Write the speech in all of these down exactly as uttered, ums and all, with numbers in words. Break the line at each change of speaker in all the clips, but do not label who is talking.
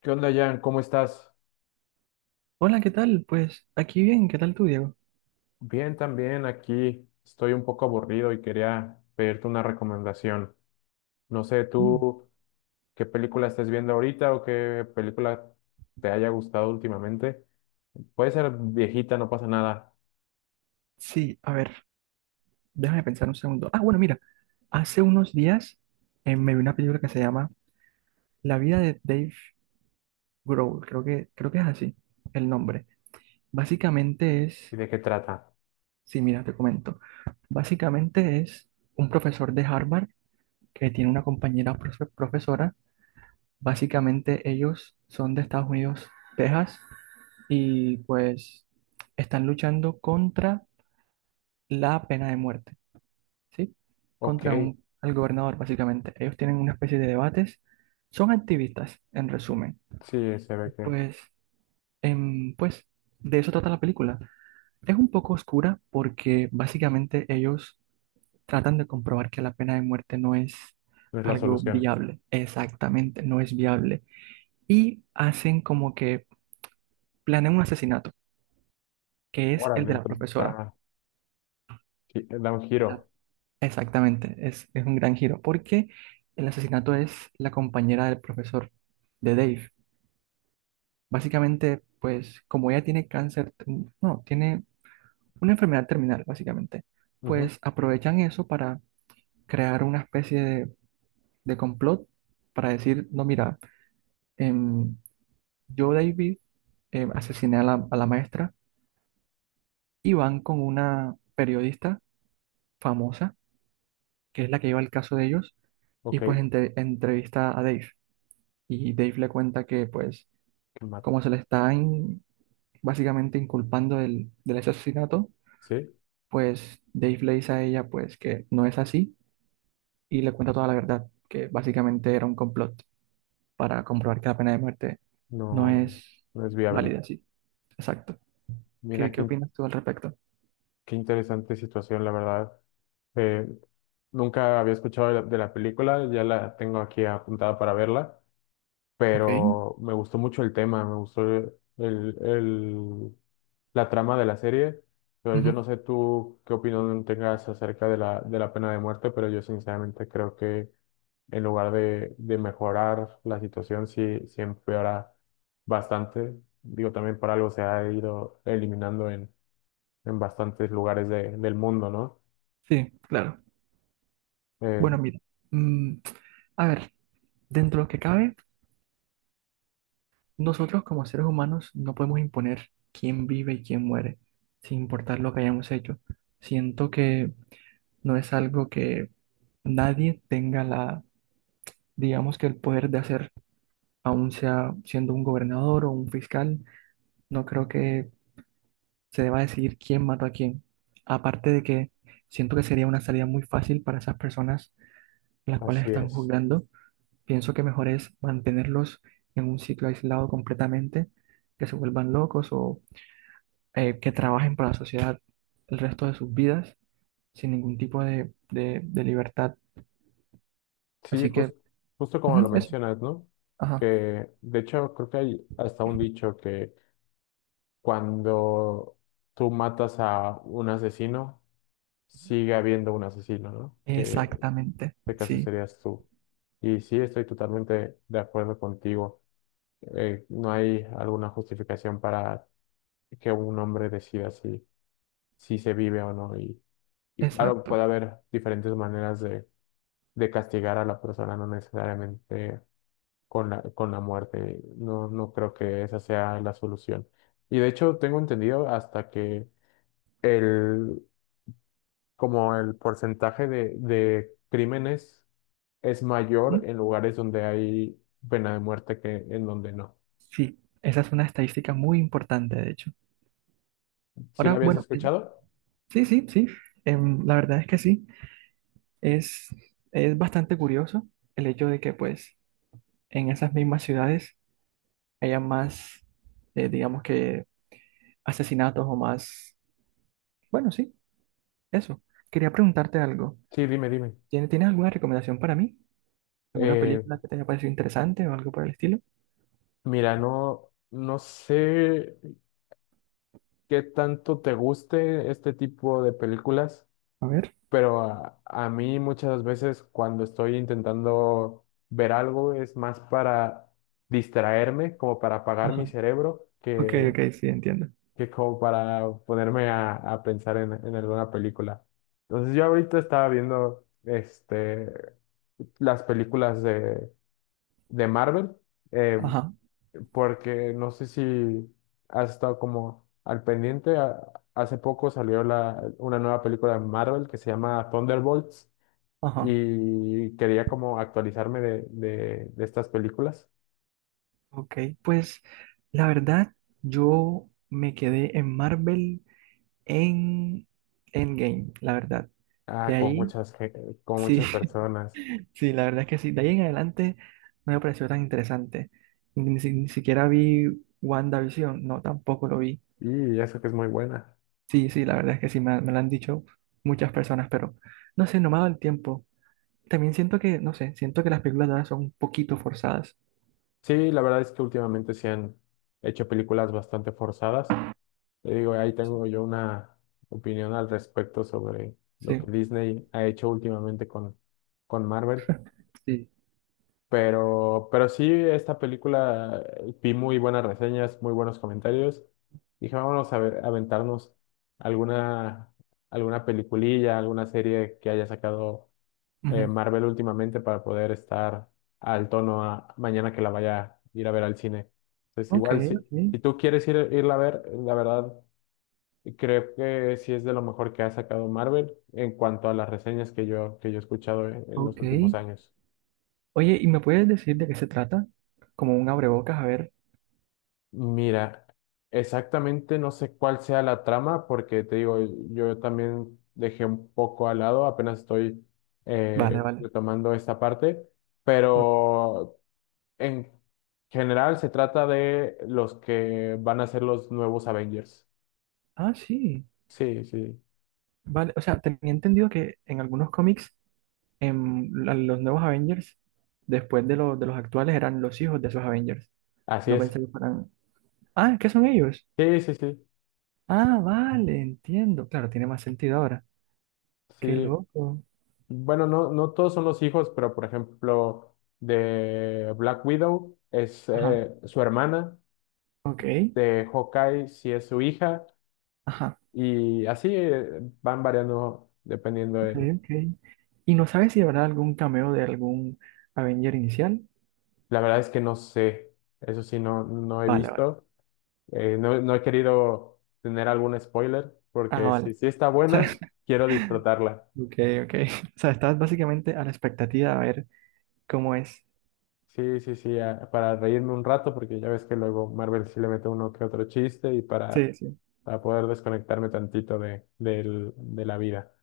¿Qué onda, Jan? ¿Cómo estás?
Hola, ¿qué tal? Pues aquí bien, ¿qué tal tú, Diego?
Bien, también aquí. Estoy un poco aburrido y quería pedirte una recomendación. No sé,
Mm.
tú qué película estés viendo ahorita o qué película te haya gustado últimamente. Puede ser viejita, no pasa nada.
Sí, a ver, déjame pensar un segundo. Ah, bueno, mira, hace unos días eh, me vi una película que se llama La vida de Dave Grohl, creo que, creo que es así el nombre. Básicamente
¿Y
es,
de qué trata?
sí, mira, te comento. Básicamente es un profesor de Harvard que tiene una compañera profe- profesora. Básicamente ellos son de Estados Unidos, Texas, y pues están luchando contra la pena de muerte. ¿Sí?
Ok,
Contra un, al gobernador, básicamente. Ellos tienen una especie de debates. Son activistas, en resumen.
sí, se ve que
Pues, em, pues, de eso trata la película. Es un poco oscura porque básicamente ellos tratan de comprobar que la pena de muerte no es
no es la
algo
solución.
viable. Exactamente, no es viable. Y hacen como que planean un asesinato, que es el
Órale,
de la
entonces
profesora.
está, gi- da un
La
giro.
exactamente, es, es un gran giro, porque el asesinato es la compañera del profesor, de Dave. Básicamente, pues como ella tiene cáncer, mm, no, tiene una enfermedad terminal, básicamente,
Ujú.
pues aprovechan eso para crear una especie de, de complot para decir, no, mira, em, yo, David, em, asesiné a la, a la maestra y van con una periodista famosa, que es la que lleva el caso de ellos,
Ok,
y pues
qué
entre- entrevista a Dave. Y Dave le cuenta que pues
mal.
como se le está in- básicamente inculpando del, del ese asesinato,
¿Sí?
pues Dave le dice a ella pues que no es así y le cuenta toda la verdad, que básicamente era un complot para comprobar que la pena de muerte no
No,
es
no es viable.
válida, sí, exacto. ¿Qué,
Mira,
qué
qué.
opinas tú al respecto?
Qué interesante situación, la verdad. Eh, Nunca había escuchado de la, de la película, ya la tengo aquí apuntada para verla,
Ok,
pero me gustó mucho el tema, me gustó el, el- la trama de la serie. Pero yo
ujú.
no sé tú qué opinión tengas acerca de la, de la pena de muerte, pero yo sinceramente creo que en lugar de, de mejorar la situación, sí, sí empeora bastante. Digo, también por algo se ha ido eliminando en bastantes lugares de- del mundo, ¿no?
Sí, claro.
Eh,
Bueno, mira, mm, a ver, dentro de lo que cabe. Nosotros como seres humanos no podemos imponer quién vive y quién muere, sin importar lo que hayamos hecho. Siento que no es algo que nadie tenga la, digamos que el poder de hacer, aun sea siendo un gobernador o un fiscal, no creo que se deba decidir quién mató a quién. Aparte de que siento que sería una salida muy fácil para esas personas las cuales
Así
están
es.
juzgando, pienso que mejor es mantenerlos en un sitio aislado completamente, que se vuelvan locos o eh, que trabajen para la sociedad el resto de sus vidas sin ningún tipo de, de- de libertad.
Sí,
Así que,
jus- Justo como
ujú,
lo
eso.
mencionas, ¿no?
Ajá.
Que de hecho creo que hay hasta un dicho que cuando tú matas a un asesino, sigue habiendo un asesino, ¿no? Que en
Exactamente.
este caso
Sí,
serías tú. Y sí, estoy totalmente de acuerdo contigo. Eh, no hay alguna justificación para que un hombre decida si, si se vive o no. Y, y claro,
exacto.
puede haber diferentes maneras de de castigar a la persona, no necesariamente con la, con la muerte. No, no creo que esa sea la solución. Y de hecho, tengo entendido hasta que el, como el porcentaje de, de crímenes es mayor
Ujú.
en lugares donde hay pena de muerte que en donde no.
Sí, esa es una estadística muy importante, de hecho.
¿Sí lo
Ahora,
habías
bueno, eh,
escuchado?
sí, sí, sí. Em, la verdad es que sí. Es, es bastante curioso el hecho de que, pues, en esas mismas ciudades haya más, eh, digamos que, asesinatos o más. Bueno, sí, eso. Quería preguntarte algo.
Sí, dime, dime.
¿Tienes, tienes alguna recomendación para mí? ¿Alguna
Eh,
película que te haya parecido interesante o algo por el estilo?
Mira, no, no sé qué tanto te guste este tipo de películas.
A ver.
Pero a, a mí muchas veces cuando estoy intentando ver algo es más para distraerme, como para apagar
Ajá.
mi cerebro,
Ok,
que,
ok, sí, entiendo.
que como para ponerme a, a pensar en, en alguna película. Entonces yo ahorita estaba viendo este, las películas de, de Marvel, eh,
Ajá,
porque no sé si has estado como al pendiente. A- hace poco salió la, una nueva película de Marvel que se llama Thunderbolts
ajá.
y quería como actualizarme de, de, de estas películas.
Ok, pues la verdad, yo me quedé en Marvel en Endgame, la verdad. De
Ah, con
ahí,
muchas, gen- con
sí,
muchas personas,
sí, la verdad es que sí. De ahí en adelante no me pareció tan interesante. Ni, si- ni siquiera vi WandaVision, no, tampoco lo vi.
y eso que es muy buena.
Sí, sí, la verdad es que sí, me, me lo han dicho muchas personas, pero no sé, no me ha dado el tiempo. También siento que, no sé, siento que las películas de ahora son un poquito forzadas.
Sí, la verdad es que últimamente se han hecho películas bastante forzadas. Te digo, ahí tengo yo una opinión al respecto sobre lo
Sí.
que Disney ha hecho últimamente con, con Marvel.
Sí.
Pero, pero sí, esta película eh, vi muy buenas reseñas, muy buenos comentarios. Dije, vámonos a ver, a aventarnos alguna, alguna peliculilla, alguna serie que haya sacado eh,
Ujú.
Marvel últimamente para poder estar al tono a- mañana que la vaya a ir a ver al cine. Entonces,
Ok,
igual, si,
ok,
si tú quieres ir, irla a ver, la verdad, creo que sí es de lo mejor que ha sacado Marvel en cuanto a las reseñas que yo, que yo he escuchado en en los
ok.
últimos años.
Oye, ¿y me puedes decir de qué se trata? Como un abrebocas, a ver.
Mira, exactamente no sé cuál sea la trama, porque te digo, yo también dejé un poco al lado, apenas estoy
Vale,
eh,
vale.
retomando esta parte,
O-
pero en general se trata de los que van a ser los nuevos Avengers.
ah, sí.
Sí, sí,
Vale, o sea, tenía entendido que en algunos cómics, en la- los nuevos Avengers, después de, los de los actuales, eran los hijos de esos Avengers.
así
No
es.
pensé que fueran. Ah, ¿qué son ellos?
Sí, sí, sí,
Ah, vale, entiendo. Claro, tiene más sentido ahora. Qué
sí.
loco.
Bueno, no, no todos son los hijos, pero por ejemplo, de Black Widow es
Ajá,
eh, su hermana,
ok.
de Hawkeye sí es su hija.
Ajá,
Y así eh, van variando dependiendo
ok,
del...
ok. ¿Y no sabes si habrá algún cameo de algún Avenger inicial?
La verdad es que no sé, eso sí, no, no he
Vale, vale.
visto. Eh, no, no he querido tener algún spoiler
Ah,
porque si,
vale.
si está buena, quiero disfrutarla.
Ok, ok. O sea, estás básicamente a la expectativa a ver cómo es.
Sí, sí, sí, a- para reírme un rato porque ya ves que luego Marvel sí le mete uno que otro chiste y
Sí,
para,
sí.
para poder desconectarme tantito de, del- de la vida.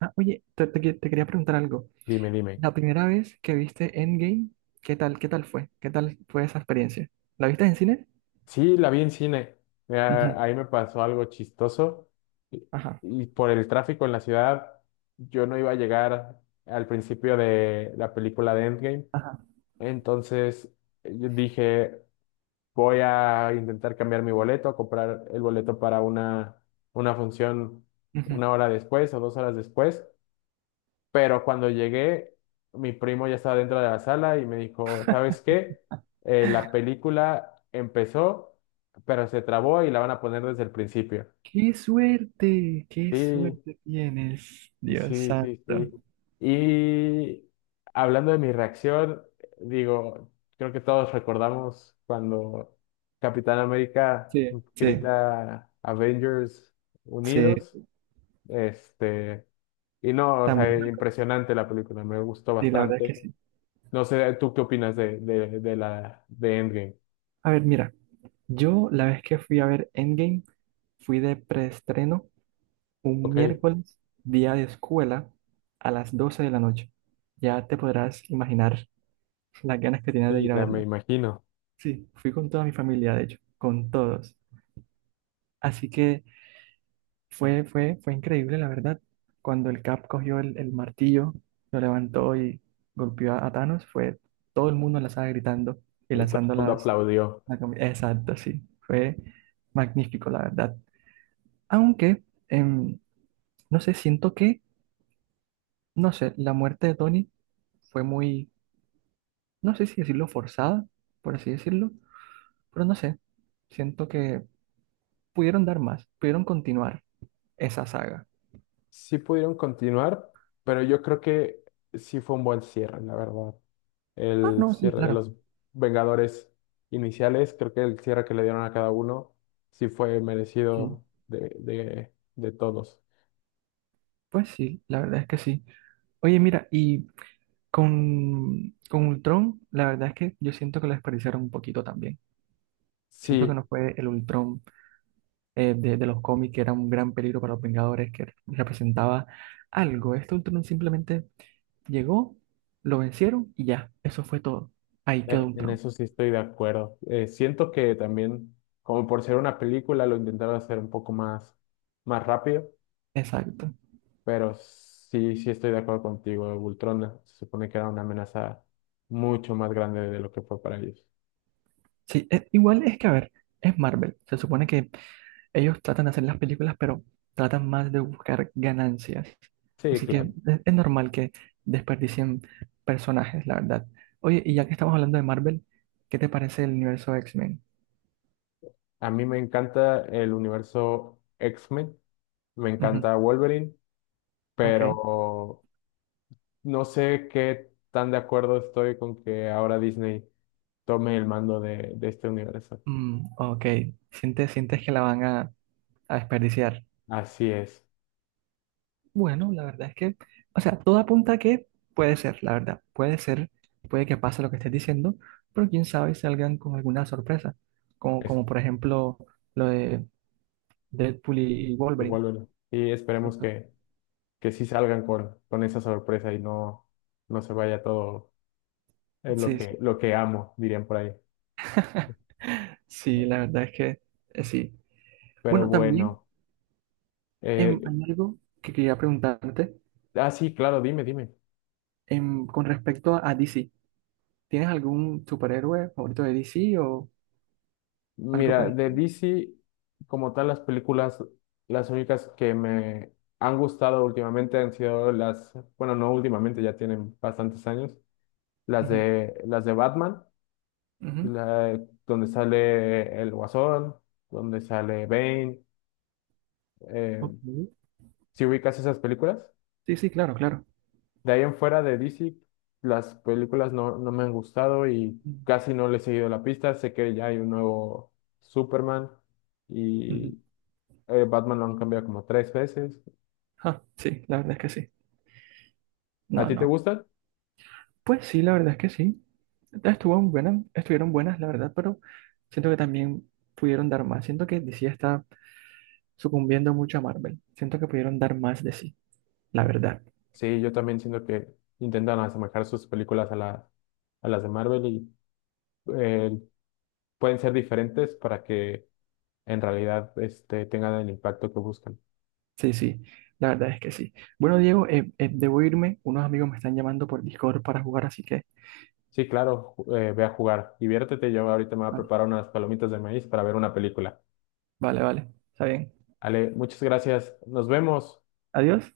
Ah, oye, te, te que- te quería preguntar algo.
Dime, dime.
La primera vez que viste Endgame, ¿qué tal, qué tal fue? ¿Qué tal fue esa experiencia? ¿La viste en cine?
Sí, la vi en cine.
Ujú.
Mira, ahí me pasó algo chistoso. Y,
Ajá,
y por el tráfico en la ciudad, yo no iba a llegar al principio de la película de Endgame.
ajá.
Entonces eh, yo dije, voy a intentar cambiar mi boleto, a comprar el boleto para una, una función
Ujú.
una hora después o dos horas después. Pero cuando llegué, mi primo ya estaba dentro de la sala y me dijo, ¿sabes qué? Eh, la película empezó, pero se trabó y la van a poner desde el principio.
¡Qué suerte! ¡Qué
Sí,
suerte tienes! Dios
sí,
santo.
sí, sí. Y hablando de mi reacción, digo, creo que todos recordamos cuando Capitán América
Sí, sí,
grita Avengers
sí,
Unidos, este, y no, o
también.
sea, impresionante la película, me gustó
Sí, la verdad es que
bastante.
sí.
No sé, ¿tú qué opinas de, de, de la de Endgame?
A ver, mira, yo la vez que fui a ver Endgame, fui de preestreno un
Ok,
miércoles, día de escuela, a las doce de la noche. Ya te podrás imaginar las ganas que tenía de
sí,
ir a
ya me
verla.
imagino.
Sí, fui con toda mi familia, de hecho, con todos. Así que fue, fue, fue increíble, la verdad. Cuando el Cap cogió el, el martillo, lo levantó y golpeó a, a Thanos, fue todo el mundo en la sala gritando y
Y todo el
lanzando
mundo
las...
aplaudió.
la cami- Exacto, sí. Fue magnífico, la verdad. Aunque, em, no sé, siento que, no sé, la muerte de Tony fue muy, no sé si decirlo forzada, por así decirlo, pero no sé, siento que pudieron dar más, pudieron continuar esa saga.
Sí pudieron continuar, pero yo creo que sí fue un buen cierre, la verdad.
Ah,
El
no, sí,
cierre de
claro.
los Vengadores iniciales, creo que el cierre que le dieron a cada uno sí fue
Sí,
merecido de, de, de todos.
pues sí, la verdad es que sí. Oye, mira, y con, con Ultron, la verdad es que yo siento que lo desperdiciaron un poquito también. Siento que
Sí,
no fue el Ultron eh, de, de los cómics, que era un gran peligro para los Vengadores, que representaba algo. Este Ultron simplemente llegó, lo vencieron y ya, eso fue todo. Ahí quedó
eh, en
Ultron.
eso sí estoy de acuerdo. Eh, siento que también, como por ser una película, lo intentaron hacer un poco más, más rápido.
Exacto.
Pero sí, sí estoy de acuerdo contigo. Ultron se supone que era una amenaza mucho más grande de lo que fue para ellos.
Sí, eh, igual es que, a ver, es Marvel. Se supone que ellos tratan de hacer las películas, pero tratan más de buscar ganancias.
Sí,
Así que
claro.
es, es normal que desperdicien personajes, la verdad. Oye, y ya que estamos hablando de Marvel, ¿qué te parece el universo X-Men?
A mí me encanta el universo X-Men, me
Ujú,
encanta Wolverine,
ok.
pero no sé qué tan de acuerdo estoy con que ahora Disney tome el mando de, de este universo.
Mm, ok. ¿Sientes, sientes que la van a, a desperdiciar?
Así es,
Bueno, la verdad es que, o sea, todo apunta a que puede ser, la verdad. Puede ser, puede que pase lo que estés diciendo, pero quién sabe si salgan con alguna sorpresa. Como,
es
como por ejemplo lo de Deadpool y Wolverine.
igual Wolverine. Y esperemos
Exacto.
que, que sí salgan con, con esa sorpresa y no, no se vaya todo, es lo
Sí,
que,
sí.
lo que amo, dirían por ahí.
Sí, la verdad es que eh, sí.
Pero
Bueno, también
bueno,
em,
eh,
hay algo que quería preguntarte
ah, sí, claro, dime, dime.
em, con respecto a, a D C. ¿Tienes algún superhéroe favorito de D C o algo por
Mira,
el
de
estilo?
D C, como tal, las películas, las únicas que me han gustado últimamente han sido las, bueno, no últimamente, ya tienen bastantes años, las
Ujú,
de, las de Batman,
ujú.
la- donde sale el Guasón, donde sale Bane, eh,
Ok.
¿sí ubicas esas películas?
Sí, sí, claro, claro.
De ahí en fuera de D C, las películas no, no me han gustado y
Mm.
casi no le he seguido la pista. Sé que ya hay un nuevo Superman
Ujú.
y eh, Batman lo han cambiado como tres veces.
Ah, sí, la verdad es que sí.
¿A
No,
ti te
no.
gustan?
Pues sí, la verdad es que sí. Estuvo buena- estuvieron buenas, la verdad, pero siento que también pudieron dar más. Siento que D C está sucumbiendo mucho a Marvel. Siento que pudieron dar más de sí, la verdad.
Sí, yo también siento que intentan asemejar sus películas a, la- a las de Marvel y eh, pueden ser diferentes para que en realidad este, tengan el impacto que buscan.
Sí, sí, la verdad es que sí. Bueno, Diego, eh, eh, debo irme. Unos amigos me están llamando por Discord para jugar, así que...
Sí, claro, ju- eh, ve a jugar, diviértete. Yo ahorita me voy a
Vale,
preparar unas palomitas de maíz para ver una película.
vale, vale. Está bien.
Ale, muchas gracias. Nos vemos.
Adiós.